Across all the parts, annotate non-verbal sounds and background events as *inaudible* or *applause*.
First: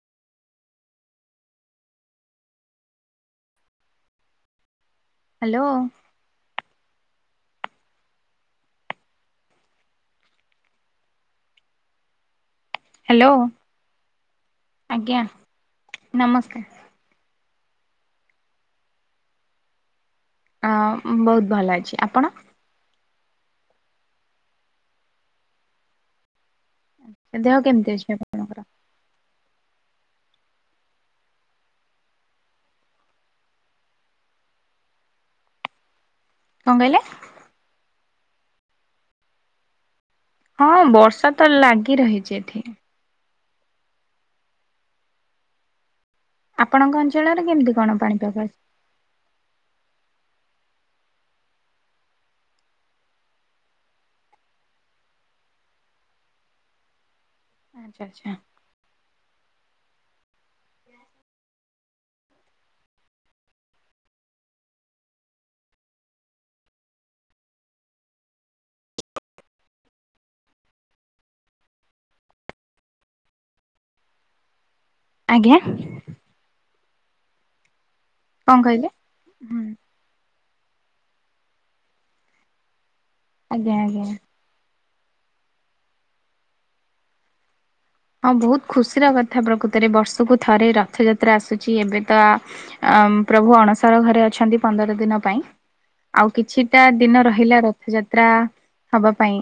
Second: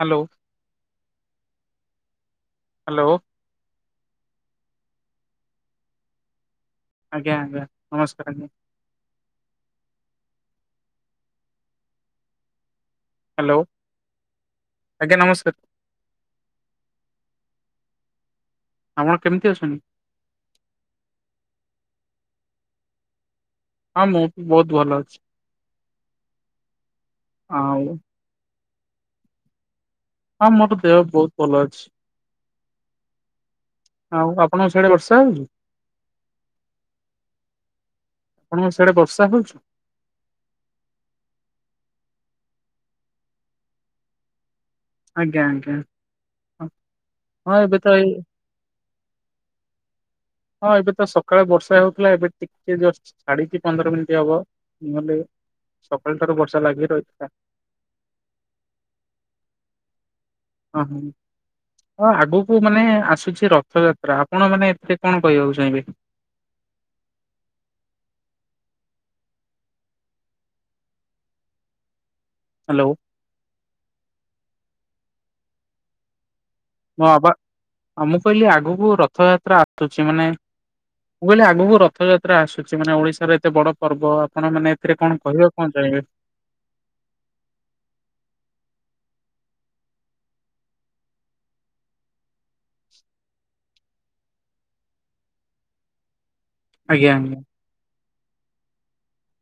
Hello. Hello. Hello. ଆଜ୍ଞା ଆଜ୍ଞା ନମସ୍କାର। ହ୍ୟାଲୋ ଆଜ୍ଞା ନମସ୍କାର। ଆପଣ କେମିତି ଅଛନ୍ତି? ଅ ବହୁତ ଭଲ ଅଛି ଆପଣ? ହଁ ମୁଁ ବି ବହୁତ ଭଲ ଅଛି। ଦେହ ଆଉ କେମିତି ଅଛି? ଆପଣଙ୍କର ହଁ ମୋର ତ ଦେହ ବହୁତ ଭଲ ଅଛି। ଆଉ ଆପଣଙ୍କ ଛଆଡେ ବର୍ଷା ହଉଛି? କଣ କହିଲେ? ଆପଣ ସେଆଡ ବର୍ଷା ହଉୁଛି? ହଁ ବର୍ଷା ତ ଲାଗି ରହିଛି ଏଠି ଆଜ୍ଞା ଆଜ୍ଞା। ଆପଣଙ୍କ ଅଞ୍ଚଳରେ ହଁ କେମିତି ଏବେ ତ କଣ ଏଇ ପାଣିପାଗ ଅଛି? *inaudible* ହଁ ଏବେ ତ ସକାଳେ ବର୍ଷା ହଉଥିଲା ଏବେ ଟିକେ ଜଷ୍ଟ ଛାଡିଛି ପନ୍ଦର ମିନିଟ୍ ହବ ନହେଲେ ସକାଳଟାରୁ ବର୍ଷା ଲାଗି ରହିଥିଲା। ଆଚ୍ ଆଚ୍ଛା ଓ ହୋ। ହଁ ଆଗକୁ ମାନେ ଆସୁଚି ରଥଯାତ୍ରା ଆପଣ ମାନେ ଏଥିରେ କଣ କହିବାକୁ ଚାହିଁବେ? ହାଲୋ। ଆଜ୍ଞା। ହିଁ ପା ମୁଁ କହିଲି କଣ କହିଲେ ଆଗକୁ ରଥଯାତ୍ରା ହୁଁ ଆସୁଛି। ମାନେ ମୁଁ କହିଲି ଆଗକୁ ରଥଯାତ୍ରା ଆସୁଛି ମାନେ ଓଡିଶାର ଏତେ ଆଜ୍ଞା ବଡ ଆଜ୍ଞା ପର୍ବ ଆପଣ ମାନେ ଏଥିରେ କଣ କହିବା କଣ ଚାହଁବେ ହଁ, ବହୁତ ଖୁସିର କଥା ପ୍ରକୃତରେ ବର୍ଷକୁ ଥରେ ରଥଯାତ୍ରା ଆସୁଛି ଏବେ ତ ଅ ପ୍ରଭୁ ଅଣସାର ଘରେ ଅଛନ୍ତି ପନ୍ଦର ଦିନ ପାଇଁ ଆଉ କିଛି ଟା ଆଜ୍ଞା ଦିନ ରହିଲା ରଥଯାତ୍ରା ହବା ପାଇଁ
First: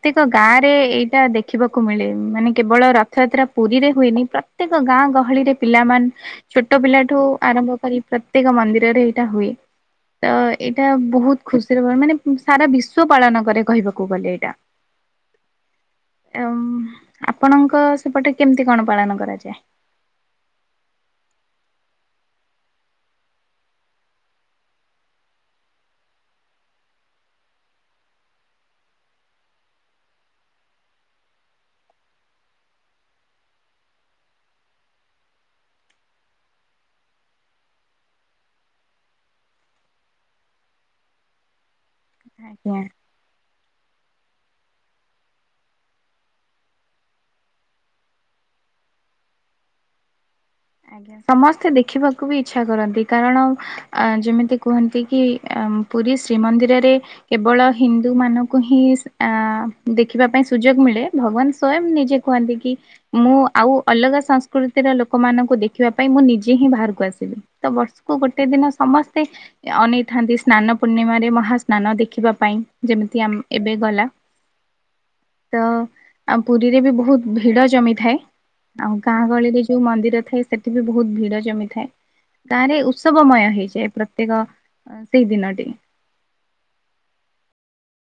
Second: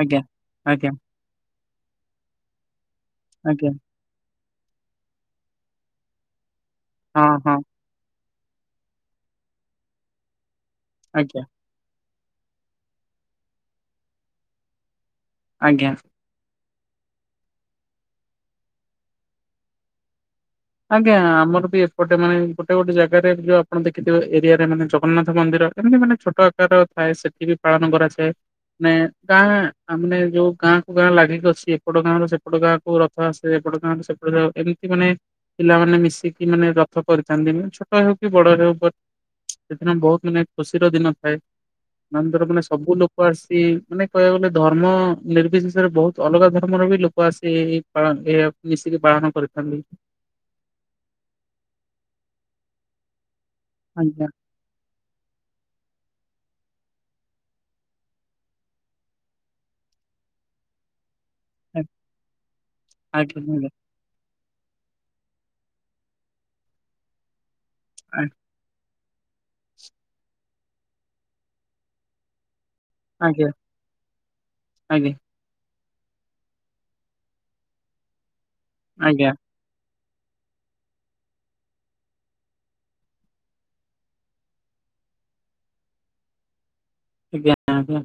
ଆଜ୍ଞା ଗାଁ ରେ ଆଜ୍ଞା ଏଇଟା ଦେଖ ଦେଖିବାକୁ ମିଳେ ମାନେ କେବଳ ରଥଯାତ୍ରା ଆଜ୍ଞା ପୁରୀରେ ହୁଏନି ପ୍ରତ୍ୟେକ ଗାଁ ଗହଳିରେ ପିଲାମାନେ ଛୋଟ ପିଲା ଠୁ ହଁ ହଁ ଆରମ୍ଭ କରି ପ୍ରତ୍ୟେକ ମନ୍ଦିରରେ ଏଇଟା ହୁଏ ତ ଏଇଟା ବହୁତ ଆଜ୍ଞା ଖୁସିର ମାନେ ସାରା ବିଶ୍ଵ ପାଳନ କରେ କହିବାକୁ ଗଲେ ଏଇଟା ଆଜ୍ଞା ଏ ଆଉ ଆପଣଙ୍କ ସେପଟେ କେମିତି କଣ ପାଳନ କରାଯାଏ। ଆଜ୍ଞା ଆମର ବି ଏପଟେ ମାନେ ଗୋଟେ ଗୋଟେ ଜାଗାରେ ଯୋଉ ଆପଣ ଦେଖିଥିବେ ଏରିଆରେ ମାନେ ଜଗନ୍ନାଥ ମନ୍ଦିର ଏମିତି ମାନେ ଛୋଟ ଆକାର ଥାଏ ସେଠି ବି ପାଳନ କରାଯାଏ। ମାନେ ଗାଁ ଆାନେ ଯୋଉ ଗାଁ କୁ ଗାଁ ଲାଗିକି ଅଛି ଏପଟ ଗାଁର ସେପଟ ଗାଁ କୁ ର ଟା ସେପଟ ଏମିତି ମାନେ ପିଲମାନେେ ମିଶିକି ମାନେ ରଥ କରିଥାନ୍ତି ମେ ଛୋଟ ହେଉ କି ବଡ ହଉ। ସେଦିନ ବହୁତ ମାନେ ଖୁସିର ଦିନ ଥାଏ ନନ୍ଦର ମାନେ ଆଜ୍ଞା। ସବୁ ଲୋକ ଲୋକ ଆସି ମାନେ କହିବାକୁ ଗଲେ ଧର୍ମ ନିର୍ବିଶେଷରେ ବହୁତ ଅଲଗା ଧର୍ମର ବି ଲୋକ ଆସି ପାଳ ମିଶିକି ବାହନ କରିଥାନ୍ତି। ସମସ୍ତେ ଦେଖିବାକୁ ବି ଇଚଛା କରନ୍ତି କାରଣ ଆଜ୍ଞା ଯେମିତି କୁହନ୍ତି କି ପୁରୀ ଶ୍ରୀମନ୍ଦିରରେ କେବଳ ହିନ୍ଦୁ ମାନଙ୍କୁ ହିଁ ଆ ଦେଖିବା ପାଇଁ ସୁଯୋଗ ମିଳେ ଭଗବାନ ସ୍ଵୟଂ ନିଜେ କୁହନ୍ତି କି ମୁଁ ଆଜ୍ଞା ଆଉ ଆଜ୍ଞା ଅଲଗା ସଂସ୍କୃତିର ଲୋକମାନଙ୍କ ଦେଖିବା ପାଇଁ ମୁଁ ନିଜେ ହିଁ ବାହାରକୁ ଆସିଲି ତ ବର୍ଷକୁ ଗୋଟେ ଦିନ ସମସ୍ତେ ଅନେଇଥାନ୍ତି ସ୍ନାନ ପୂର୍ଣ୍ଣିମାରେ ମହା ସ୍ନାନ ଦେଖିବା ପାଇଁ ଯେମିତି ଆଜ୍ଞା ଆମ ଆଜ୍ଞା ଏବେ ଗଲା ଆଜ୍ଞା ତ ଆ ପୁରୀରେ ବି ବହୁତ୍ ଭିଡ ଜମିଥାଏ। ଆଉ ଗାଁ ଆଜ୍ଞା ଗହଳିରେ ଯୋଉ ମନ୍ଦିର ଥାଏ ସେଠି ବି ବହୁତ ଭିଡ ଜମିଥାଏ ତରେ ଉତ୍ସବମୟ ହେଇଯାଏ ପ୍ରତ୍ୟେକ ଅ ସେଇଦିନ ଟେ ଆଜ୍ଞା ଆ୍ଞା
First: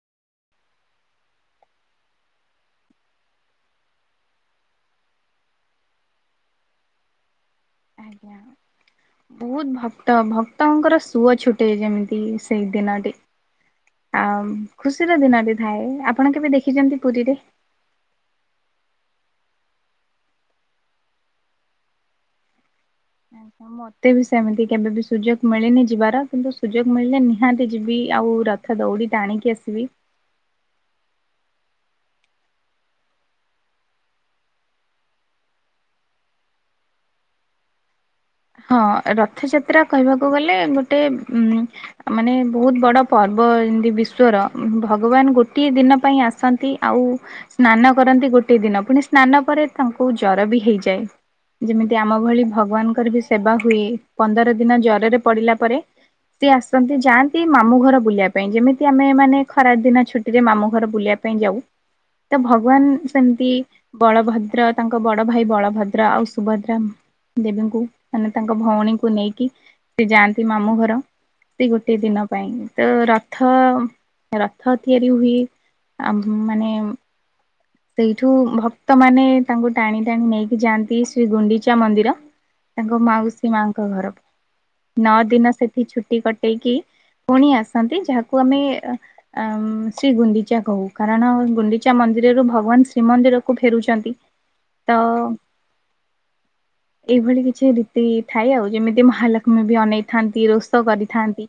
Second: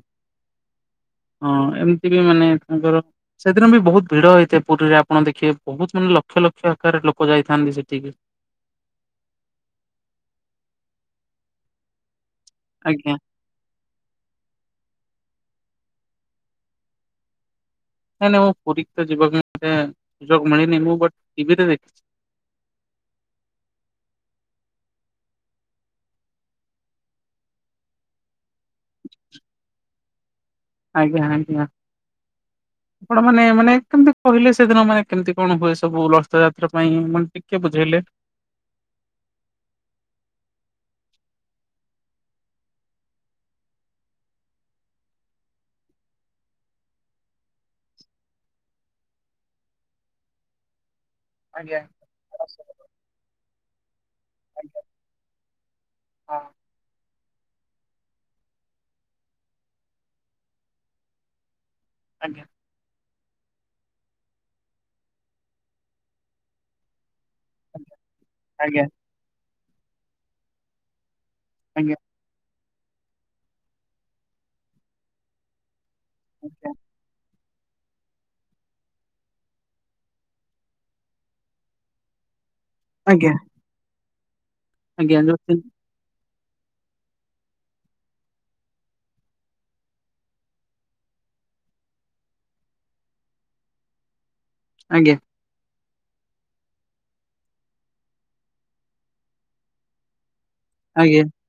ହଁ ଏମିତି ବି ମାନେ ତାଙ୍କର ସେଦିନ ବି ବହୁତ ଭିଡ ହେଇଥାଏ ପୁରୀରେ ଆପଣ ଦେଖିବେ ବହୁତ ମାନେ ଲକ୍ଷ ଲକ୍ଷ ଆକାରରେ ଲୋକ ଯାଇଥାନ୍ତି ସେଠିକି ବହୁତ୍ ଭକ୍ତ ଭକ୍ତଙ୍କର ସୁଅ ଛୁଟେ ଯେମିତି ସେଇ ଦିନ ଆଜ୍ଞା ଟି ଆଉ ଖୁସିର ଦିନଟି ଥାଏ ଆପଣ କେବେ ଦେଖିଛନ୍ତି ପୁରୀରେ ନାଇଁ ନାଇଁ ମୁଁ ପୁରୀ ତ ଯିବାକେ ସୁଯୋଗ ମିଳିନି ମୁଁ ବ ଟିଭିରେ ଦେଖିଛି *inaudible* ମତେ ବି ସେମିତି କେବେବ ସୁଯୋଗ ମିଳିନି ଯିବାର କିନ୍ତୁ ସୁଯୋଗ ମିଳିଲେ ନିହାତି ଯିବି ଆଉ। ତ ଦୌଡ଼ି ଆଣିକି ଆସିଲି। ଆଜ୍ଞା ଆଜ୍ଞା। ଆପଣ ମାନେ ମାନେ କେମିତି କହିଲେ ସେଦିନ ମାନେ କେମିତି କଣ ହୁଏ ସବୁ ଲସ୍ ଯାତ୍ରା ପାଇଁ ମାନେ ଟିକେ ବୁଝେଇଲେ। ହଁ, ରଥଯାତ୍ରା କହିବାକୁ ଗଲେ ଗୋଟେ ଉ ମାନେ ବହୁତ ବଡ ପର୍ବ ଏମତି ବିଶ୍ଵର ଭଗବାନ ଗୋଟଏ ଦିନ ପାଇଁ ଆସନ୍ତି ଆଉ ସ୍ନାନ କରନ୍ତି ଗୋଟିଏ ଦିନ ପୁଣି ସ୍ନାନ ପରେ ତାଙ୍କୁ ଜର ବି ହେଇଯାଏ। ଆଜ୍ଞା। ଯେମିତି ଆମ ଭଳି ଭଗବାନଙ୍କର ବି ସେବା ହୁଏ। ପନ୍ଦର ଦିନ ଜରରେ ପଡିଲା ପରେ ସିଏ ଆସନ୍ତି ଯାଆ ନ୍ତି ମାମୁଁ ଘର ବୁଲିବା ପାଇଁ ଯେମିତି ଆମେ ମାନେ ଖରା ଦିନ ଛୁଟି ରେ ମାମୁଁ ଘର ବୁଲିଆ ପାଇଁ ଯାଉ ତ ଆଜ୍ଞା ଭଗବାନ ସେମତି ବଳଭଦ୍ର ତାଙ୍କ ବଡ଼ ଭାଇ ବଳଭଦ୍ର ଆଉ ସୁଭଦ୍ରା ଦେବୀଙ୍କୁ ମାନେ ତାଙ୍କ ଆଜ୍ଞା ଭଉଣୀଙ୍କୁ ନେଇକି ସେ ଯାଆନ୍ତି ମାମୁଁ ଘର। ସେ ଗୋଟେ ଆଜ୍ଞା ଦିନ ପାଇଁ ତ ରଥ ରଥ ତିଆରି ହୁଏ। ଆମ ମାନେ ସେଇଠୁ ଭକ୍ତମାନେ ତାଙ୍କୁ ଟାଣି ଟାଣି ନେଇକି ଯାଆନ୍ତି ଶ୍ରୀ ଗୁଣ୍ଡିଚା ମନ୍ଦିର। ତାଙ୍କ ଆଜ୍ଞା ମାଉସୀ ମାଙ୍କ ଘରକୁ ନଅ ଆଜ୍ଞା ଯୋଉ ଦିନ ତିନ ସେଠି ଛୁଟି କଟ୍ ହେଇକି ପୁଣି ଆସନ୍ତି ଯାହାକୁ ଆମେ ଆମ୍ ସି ଗୁଣ୍ଡିଚା କହୁ କାରଣ ଗୁଣ୍ଡିଚା ମନ୍ଦିରରୁ ଭ *unintelligible* ଶ୍ରୀମନ୍ଦିର କୁ ଫେରୁଛନ୍ତି ତ ଆଜ୍ଞା ଏଇଭଳି କିଛି ରୀତି ଥାଏ ଆଉ ଯେମିତି ମହାଲକ୍ଷ୍ମୀ ବି ଅନେଇ ଥାନ୍ତି ରୋ ସ ଆଜ୍ଞା କରିଥାନ୍ତି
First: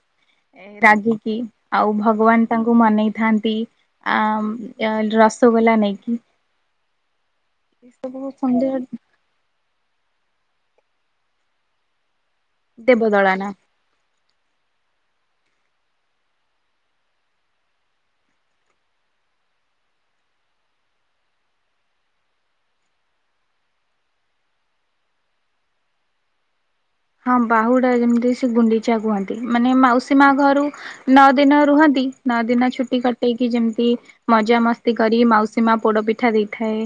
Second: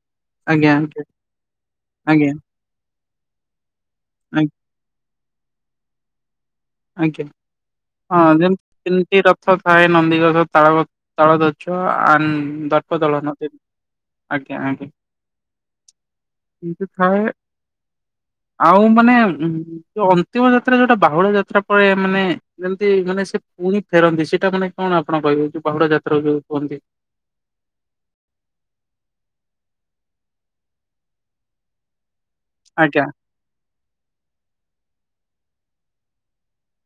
ଆଜ୍ଞା ଏ ରାଗିକି ଆଉ ଆଜ୍ଞା ଭଗବାନ ତାଙ୍କୁ ମନେଇଥାନ୍ତି। ଆଜ୍ଞା ଆମ୍ ରସଗୋଲା ନେଇକି। ଆଜ୍ଞା ଏ ସବୁ ହଁ ସୁନ୍ଦର ଯେମ୍ତି ରଥ ଥାଏ ନନ୍ଦିଘୋଷ, ତାଲ ତାଳଧୋଜ, ଆନ୍ ଦର୍ପଦଳନ ଦେବଦଳନା ଏ ଆଜ୍ଞା ଆଜ୍ଞା କିନ୍ତୁ ଥାଏ। ଆଉ ମାନେ ଯୋଉ ଅନ୍ତିମ ଯାତ୍ରା ଯୋଉଟା ବାହୁଡ଼ା ଯାତ୍ରା ପରେ ମାନେ ଯେମତି ମାନେ ସେ ପୁଣି ଫେରନ୍ତି ସେଇଟା ମାନେ କଣ ଆପଣ କହିବେ ଯୋଉ ବାହୁଡା ଯାତ୍ରା ଯୋଉ କୁହନ୍ତି? ହଁ ବାହୁଡା ଯେମିତି ସେ ଗୁଣ୍ଡିଚା କୁହନ୍ତି ମାନେ ମାଉସୀ ମା ଘରୁ ନଅ ଦିନ ରୁହନ୍ତି। ନଅ ଦିନ ଛୁଟି ଆଜ୍ଞା କଟେଇକି ଯେମିତି ମଜା ମସ୍ତି କରି ମାଉସୀ ମା ପୋଡ ପିଠା ଦେଇଥାଏ।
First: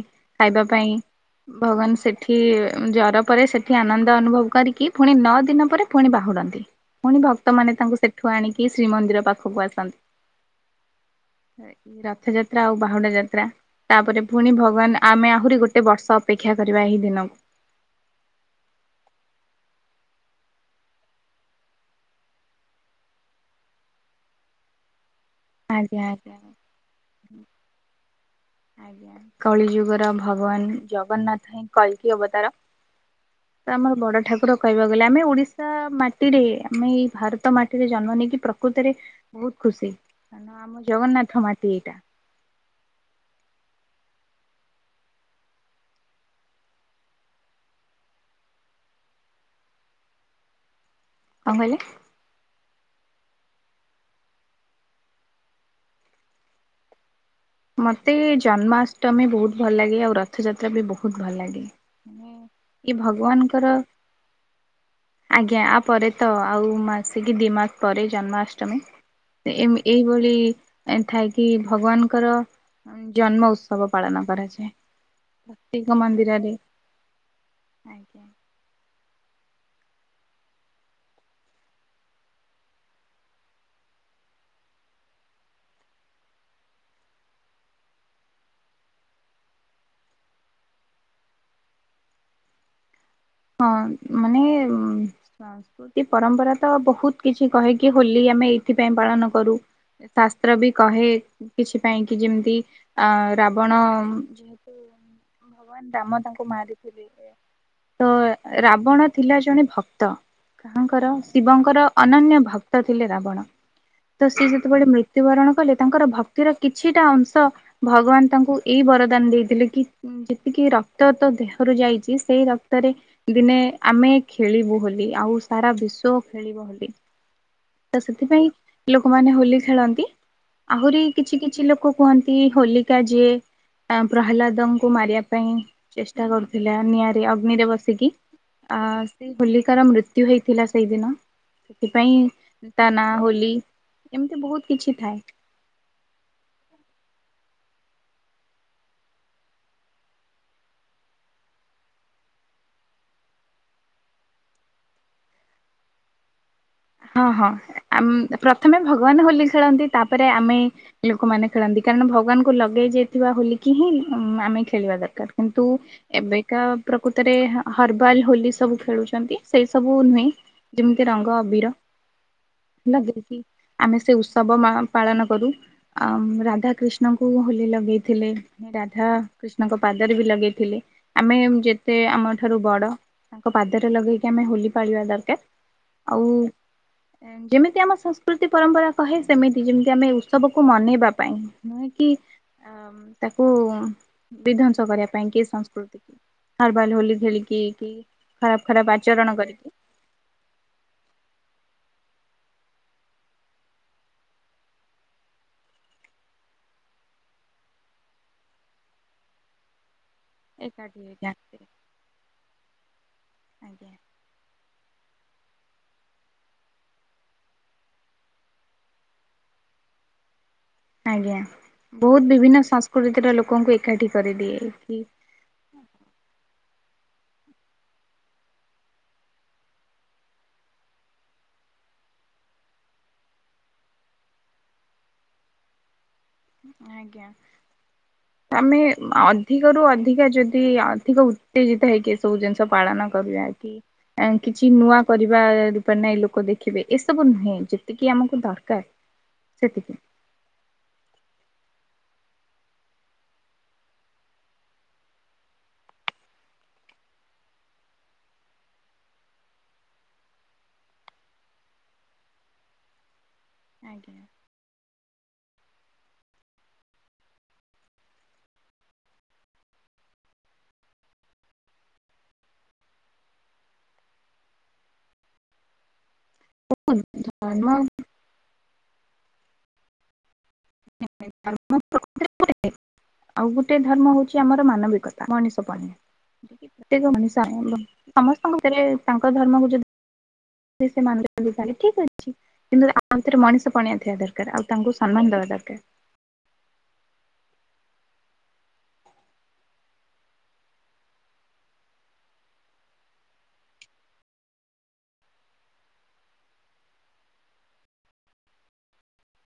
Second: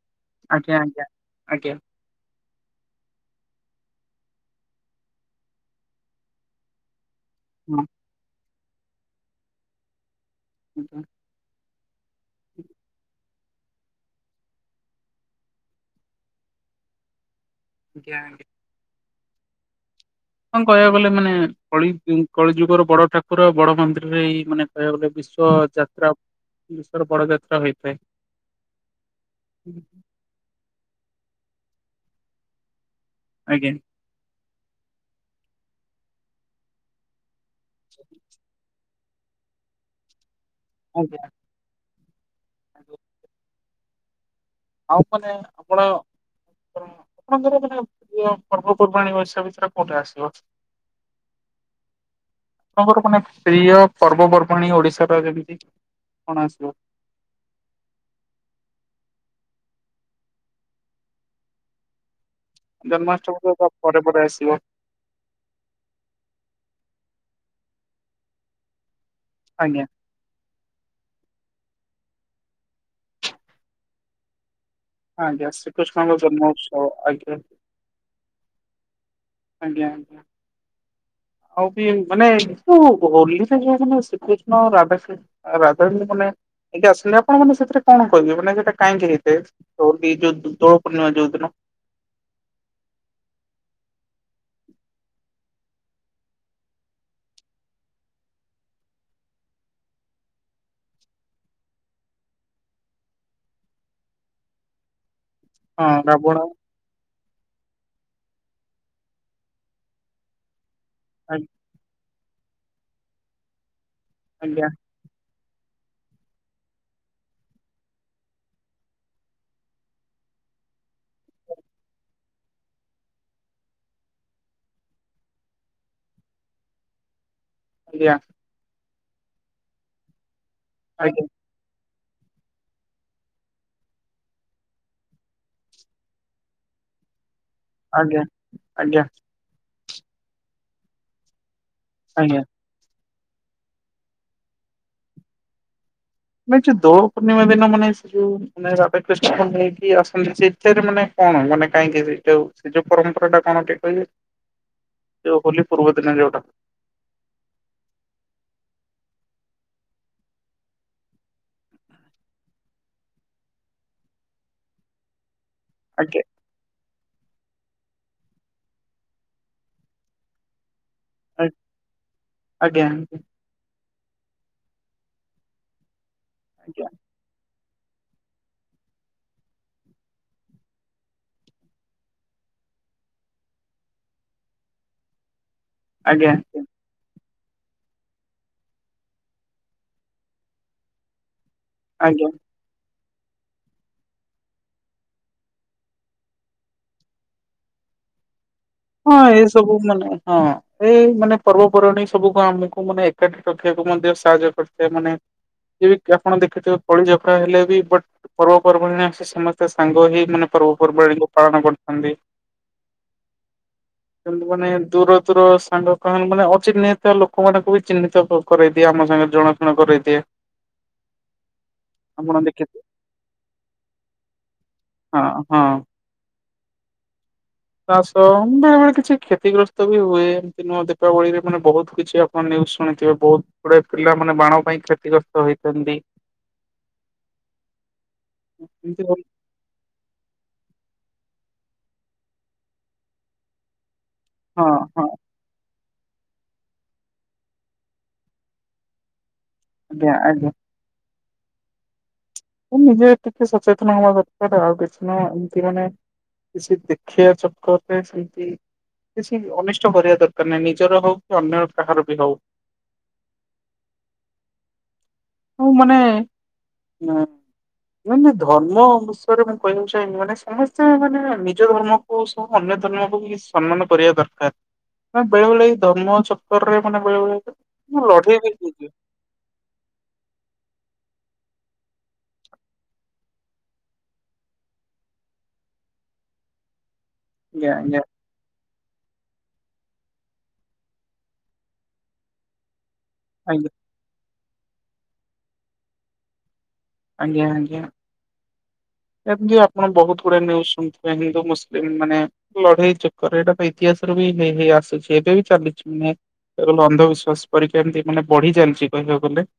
ଖାଇବା ଆଜ୍ଞା ପାଇଁ ଆଜ୍ଞା ଆଜ୍ଞା ଭଗବାନ ସେଠି ଜର ପରେ ସେଠି ଆନନ୍ଦ ଅନୁଭବ କରିକି ଫୁଣି ନଅ ଦିନ ପରେ ଫୁଣି ବାହୁଡନ୍ତି ପୁଣି ଭକ୍ତମାନେ ହଁ ତାଙ୍କୁ ସେଠ ଠୁ ଆଣିକି ଶ୍ରୀମନ୍ଦିର ପାଖକୁ ଆସନ୍ତି। *unintelligible* ରଥଯାତ୍ରା ଆଉ ବାହୁଡା ଯାତ୍ରା। ତାପରେ ପୁଣି ଭଗବାନ ଆମେ ଆହୁରି ଗୋଟେ ବର୍ଷ ଅପେକ୍ଷା କରିବା ଏହି ଦିନକୁ। ଆଜ୍ଞା ଆଜ୍ଞା। କଣ କହିବାକୁ ଗଲେ ମାନେ କଳି କଳି ଯୁଗର ବଡ ଠାକୁର ଆଉ ବଡ ମନ୍ଦିରରେ ଏଇ ମାନେ ଗୋଟେ ବିଶ୍ଵ ଆଜ୍ଞା ଯାତ୍ରା ଆଜ୍ଞା। ବିଶ୍ଵର ବଡ ଯାତ୍ରା ହୋଇଥାଏ। ଆଜ୍ଞା କଳି ଯୁଗର ଭଗବାନ ଜଗନ୍ନାଥ ହଁ କଳ୍କୀ ଅବତାର। ଆଜ୍ଞା ଆଜ୍ଞା। ତ ଆମର ବଡ ଠାକୁର କହିବାକୁ ଗଲେ ଆମେ ଓଡିଶା ମାଟିରେ ଆମେ ଏଇ ଭାରତ ମା ଟି ରେ ଜନ୍ମ ନେଇକି ପ୍ରକୃତରେ ବହୁତ ଖୁସି କାରଣ ଆମ ଆଜ୍ଞା। ଜଗନ୍ନାଥ ମାଟି ଏଇଟା। *inaudible* ଆଉ ମାନେ ଆପଣ ଆପଣଙ୍କର ମାନେ ପ୍ର ପର୍ବପର୍ବାଣ ଓସ ଭିତରେ କୋଉଠି ଆସିବ। କଁ କହିଲେ? ଆପଣଙ୍କର ମାନେ ପ୍ରିୟ ପର୍ବପର୍ବାଣୀ ଓଡିଶାର ଯେମିତି କଣ ଆସିବ? ମୋତେ ଜନ୍ମାଷ୍ଟମୀ ବହୁତ ଭଲ ଲାଗେ ଆଉ ରଥଯାତ୍ରା ବି ବହୁତ ଭଲ ଲାଗେ। ହୁଁ। ଜନ୍ମାଷ୍ଟମୀ ତ ତା ପରେ ପରେ ଆସିବ। ଆଜ୍ଞା ଆପରେ ତ ଆଉ ମାସେକି ଦି ମାସ ପରେ ଜନ୍ମାଷ୍ଟମୀ ଏ ଏଇ ଆଜ୍ଞା କି ଭଳି ଥାଇକି ଭଗବାନଙ୍କର। ଜନ୍ମ ଉତ୍ସବ ପାଳନ କରାଯାଏ। ଆଜ୍ଞା ପ୍ରତ୍ୟେକ ଶ୍ରୀକୃଷ୍ଣଙ୍କ ମନ୍ଦିରରେ ଜନ୍ମୋତ୍ସବ ଆଜ୍ଞା। ଆଜ୍ଞା। ଆଜ୍ଞା ଆଜ୍ଞା। ଆଉ ମାନେ ଯୋଉ ହୋଲିରେ ଯୋଉ ମ ଶ୍ରୀକୃଷ୍ଣ ଆଉ ରାଧାକୃଷ୍ଣ ରାଧା ମାନେ ଏ ଆସିଲେ ଆପଣ ମାନେ ସେଥିରେ କଣ କହିବେ ମାନେ ସେଇଟା କାହିଁକି ହେଇଥାଏ? ତ ଯଉ ତ ନ ଯଉଦିନ। ହଁ ମାନେ ଉମ ସାସ୍କୃତି ପରମ୍ପରା ତ ବହୁତ କିଛି କହେ କି ହୋଲି ଆମେ ଏଇଥିପାଇଁ ପାଳନ କରୁ। ଶାସ୍ତ୍ର ବି କହେ କିଛି ପାଇଁ କି ଯେମିତି ଅ ରାବଣ ଯେ ଭଗବାନ ହଁ ରାମ ରାବଣ ତାଙ୍କୁ ମାରିଥିଲେ। ତ ରାବଣ ଥିଲା ଜଣେ ଭକ୍ତ କାହାଙ୍କର ଆ- ଶିବଙ୍କର ଅନନ୍ୟ ଭକ୍ତ ଥିଲେ ରାବଣ ତ ସିଏ ଆଜ୍ଞା ଯେତେ ବେଳେ ମୃତ୍ୟୁ ମୃତ୍ୟୁବରଣ କଲେ ତାଙ୍କର ଭକ୍ତିର କିଛିଟା ଅଂଶ ଭଗବାନ୍ ତାଙ୍କୁ ଏଇ ବରଦାନ ଦେଇଥିଲେ କି ଯେତିକି ରକ୍ତ ତୋ ଦେହରୁ ଯାଇଚି ସେଇ ରକ ତରେ ଦିନେ ଆମେ ଖେଳିବୁ ହୋଲି ଆଉ ସାରା ବିଶ୍ୱ ଖେଳିବ ହୋଲି। ତ ଆଜ୍ଞା ସେଥିପାଇଁ ଲୋକମାନେ ହୋଲି ଖେଳନ୍ତି। ଆହୁରି ଆଜ୍ଞା କିଛି କି ଛି ଲୋକ କୁହନ୍ତି ହୋଲିକା ଯିଏ ଏମ୍ ପ୍ରହ୍ଲାଦଙ୍କୁ ମାରିବା ପାଇଁ ଚେଷ୍ଟା କରୁଥିଲା ନିଆଁରେ ଅଗ୍ନିରେ ବସ୍ ସିକି ଆଜ୍ଞା ଆଜ୍ଞା ଆଁ ସେଇ ହୋଲିକାର ମୃତ୍ୟୁ ହେଇଥିଲା ସେଇଦିନ ସେଥିପାଇଁ ଆଜ୍ଞା। ତା ନାଁ ହୋଲି। ଏମିତି ବହୁତ୍ କିଛି ଥାଏ। ମୁଁ ଚି ଦୋଳ ପୂର୍ଣ୍ଣିମା ଦିନ ମନେ ସେ ଯୋଉ ମନେ ରାଧାକୀଷ୍ଣଙ୍କ ନେଇକି ଆସନ୍ତି ସେଇଠାରେ ମନେ କଣ ମନେ କାହିଁକି ସେଇଟାଉ ସେ ଯୋଉ ପରମମ୍ପରା ଟା କଣ ଟି କହିବେ ଯୋଉ ହୋଲି ପୂର୍ବ ଦିନ ଯୋଉଟା? ହଁ ହଁ ଆମ୍ ପ୍ରଥମେ ଭଗବାନ ହୋଲି ଖେଳନ୍ତି ତାପରେ ଆମେ ଲୋକମାନେ ଖେଳନ୍ତି। କାରଣ ଭଗବାନଙ୍କୁ ଲଗେଇ ଯାଇଥିବା ହୋଲିକି ହିଁ ଆମେ ଖେଳିବା ଦରକାର। କିନ୍ତୁ ଆଜ୍ଞା ଏବେ କା ପ୍ରକୃତରେ ହର୍ବାଲ ହୋଲି ସବୁ ଖେଳୁଚନ୍ତି ସେଇ ସବୁ ନୁହେଁ। ଯିମିତି ରଙ୍ଗ ଆ ଅଭିର। ଆଜ୍ଞା ଲଗେଇକି ଆମେ ସେ ଉତ୍ସବ ପାଳନ କରୁ ଆମ୍ ଆଜ୍ଞା ଆଜ୍ଞା ରାଧାକ୍ରୀଷ୍ଣ ନଙ୍କୁ ହୋଲି ଲଗେଇଥିଲେ ରାଧା କ୍ରୀଷ୍ଣଙ୍କ ପାଦରେ ବି ଲଗେଇଥିଲେ। ଆମେ ଯେତେ ଆମ ଠାରୁ ବଡ଼ ତାଙ୍କ ପାଦରେ ଲଗେଇକି ଆମେ ହୋଲି ପାଳିବା ଦରକାର। ଆଜ୍ଞା ଆଉ ଆଜ୍ଞା। ଯେମିତି ଆମ ସଂସ୍କୃତି ପରମ୍ପରା କହେ ସେମିତି ଯେମିତି ଆମେ ଉତ୍ସବ କୁ ମନେଇବା ପାଇଁ। ନୁହେଁ କି ଆଜ୍ଞା। ଆମ୍ ତାକୁ ବିଧ୍ଵଂସ କରିବା ପାଇଁ କି ସଂସ୍କୃତି କୁ। ହର ବାଲ୍ ହୋଲି ଖେଳିକି କି ଖରାପ ଖରାପ ହଁ ଆଚରଣ ଏ କରିକି ସବୁ ମାନେ ହଁ ଏ ଏଇ ମନେ ପର୍ବପର୍ବାଣୀ ସବୁକୁ ଆମେକୁ ମନେ ଏକାଠି ରଖିବାକୁ ମଧ୍ୟ ସାହାଯ୍ୟ କରିଥାଏ ମନେ ଯେବେକି ଆପଣ ଦେଖୁଥିବେ କଳି ଝଗଡା ହେଲେ ବି ବଟ ପର୍ବପର୍ବାଣୀରେ ଆସେ ସମସ୍ତେ ସାଙ୍ଗ ହେଇ ମାନେ ପର୍ବ ଏକାଠି ହେଇକି ପର୍ବପର୍ବାଣୀକୁ ପାଳନ ଆସିବେ କରୁଥାନ୍ତି। ଆଜ୍ଞା। କେମିତି ବନେନ୍ ଦୂର ଦୂର ସାଙ୍ଗ କହଣ ମାନେ ଅଚିହ୍ନିଥିବା ଲୋକ ମାନଙ୍କୁ ବି ଚିହ୍ନିତ କରେଇ ଦିଏ ଆମ ସାଙ୍ଗେରେ ଜଣାଶୁଣା କରେଇ ଦିଏ। ଆଜ୍ଞା ବହୁତ୍ ବିଭିନ୍ନ ସଂସ୍କୃତିର ଲୋକଙ୍କୁ ଏକାଠି କରିଦିଏ ଏଠି। ହଁ ହଁ। ଚାଷ ବେଳେ ବେଳେ କିଛି କ୍ଷତିଗ୍ରସ୍ତ ବି ହୁଏ ଏମିତି ନୁଁଅ ଦୀପାବଳି ରେ ମାନେ ବହୁତ କିଛି ଆଉ କଣ ନିଉଯ୍ ଶୁଣିଥିବେ ବହୁତ ଗୁଡ଼େ ପିଲାମାନେ ବାଣ ପାଇଁ କ୍ଷତିଗ୍ରସ୍ତ ହେଇଛନ୍ତି। ଆଜ୍ଞା ଆମେ ଏମିତି ବହୁ ଅ ଧିକରୁ ଅଧିକ ଯଦି ଅଧିକ ଉତ୍ତେଜିତ ହେଇକି ଏସବୁ ଜିନିଷ ପାଳନ କରିବା କି କାଇଁ କିଛି ହଁ ନୂଆ ହଁ କରିବା ରୂପା ନାଇଁ ଲୋକ ଦେଖିବେ ଏସବୁ ନୁହେଁ ଯେତିକି ଆମକୁ ଦରକାର ସେତିକି। *unintelligible* ନିଜେ ଟିକେ ସଚେତନ ହବା ଦରକାର ଆଉ କିଛି ନାଁ ଏମତି ମାନେ କିଛି ଦେଖିଆ ଚକରେ ସେମିତି କିଛି ଅନିଷ୍ଟ କରିବା ଦରକାର ନାହିଁ ନିଜର ହଉ ଅନ୍ୟର କାହାର ବି ହଉ। ଆଜ୍ଞା। ମୁଁ ମାନେ ନାଇଁ ନାଇଁ ଧର୍ମ ବିଷୟରେ ମୁଁ କହିବାକୁ ଚାହିଁବି ମାନେ ସମସ୍ତେ ମାନେ ନିଜ ଧର୍ମ ଓ ସବୁ ଅନ୍ୟ ଧର୍ମକୁବି ସମ୍ମାନ କରିବା ଦରକାର *unintelligible* ମ ବେଳେ ବେଳେ ଧର୍ମ ଲଟଟାରେ ମାନେ କହିବାକୁ ଗଲେ ଧର୍ମ *unintelligible* ମୁଁ ଲଢ଼େଇ ଦେଖିଚି। *unintelligible* ଆଉ ଗୋଟିଏ ଧର୍ମ ହୋଉଛି ଆମର ମାନବିକତା ମଣିଷ ପଣିଆଁ ଦେବି ପ୍ରତ୍ୟେକ ମଣିଷ ତାଙ୍ଗ ଆଜ୍ଞା ସମସ୍ତଙ୍କ ଘରେ ତାଙ୍କ ଧର୍ମକୁ ଯଦି ସେ ମାନୁଛନ୍ତି ତାହେଲେ ଠିକ ଅଛି କିନ୍ତୁ ଆମ୍ ଥିରେ ଆଜ୍ଞା ମଣିଷ ପଣିଆ ଥିଆ ଦରକାର୍ ଆଉ ତାଙ୍କୁ ସମ୍ମାନ ଦବା ଦରକାର୍। ଆଜ୍ଞା ଆଜ୍ଞା। ଏମିତି ଆପଣ ବହୁତ ଗୁଡେ ନ୍ୟୁଜ୍ ଶୁଣିଥେ ହିନ୍ଦୁ ମୁସଲିମ୍ ମାନେ ଲଢେଇ ଚକର ଏଇଟା ଇତିହାସ ରୁ ବି ହେଇ ହେଇ ଆସୁଛି ଏବେ ବି ଚାଲିଛି ନୁହ୍ ଅନ୍ଧବିଶ୍ୱାସ ପରକ୍ଷା ଏମିତି ମାନେ ବଢି ଚାଲିଛି କହିବାକୁ ଗଲେ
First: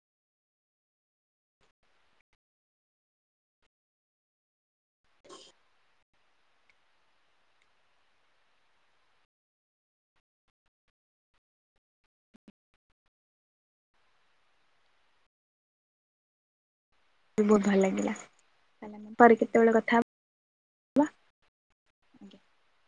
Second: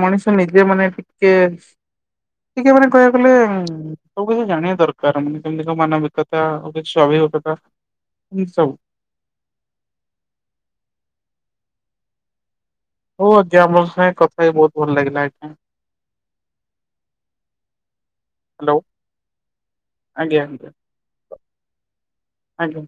ମଣିଷ ନିଜେ ମାନେ ଟିକେ ଟିକେ ମାନେ କହିବାକୁ ଗଲେ ଉମ୍ ସବୁ କିଛି ଜାଣିବା ଦରକାର ମାନେ କେମତି କ ମାନବିକତା ଆଉ କିଛି ସ୍ୱାଭିାବିକତା ଏମତି ସବୁ। ହଉ ଆଜ୍ଞା ମୋ ସାଙ୍ଗେ କଥା ହ ବହୁତ ଭଲ ଲାଗିଲା ଏଇଠା। ବହୁତ ଭଲ ଲାଗିଲା ହ୍ୟାଲୋ ହେ ପରେ କେତେବେଳେ କଥା ଆଜ୍ଞା ଆ୍ଞା ହବା। ଆଜ୍ଞ।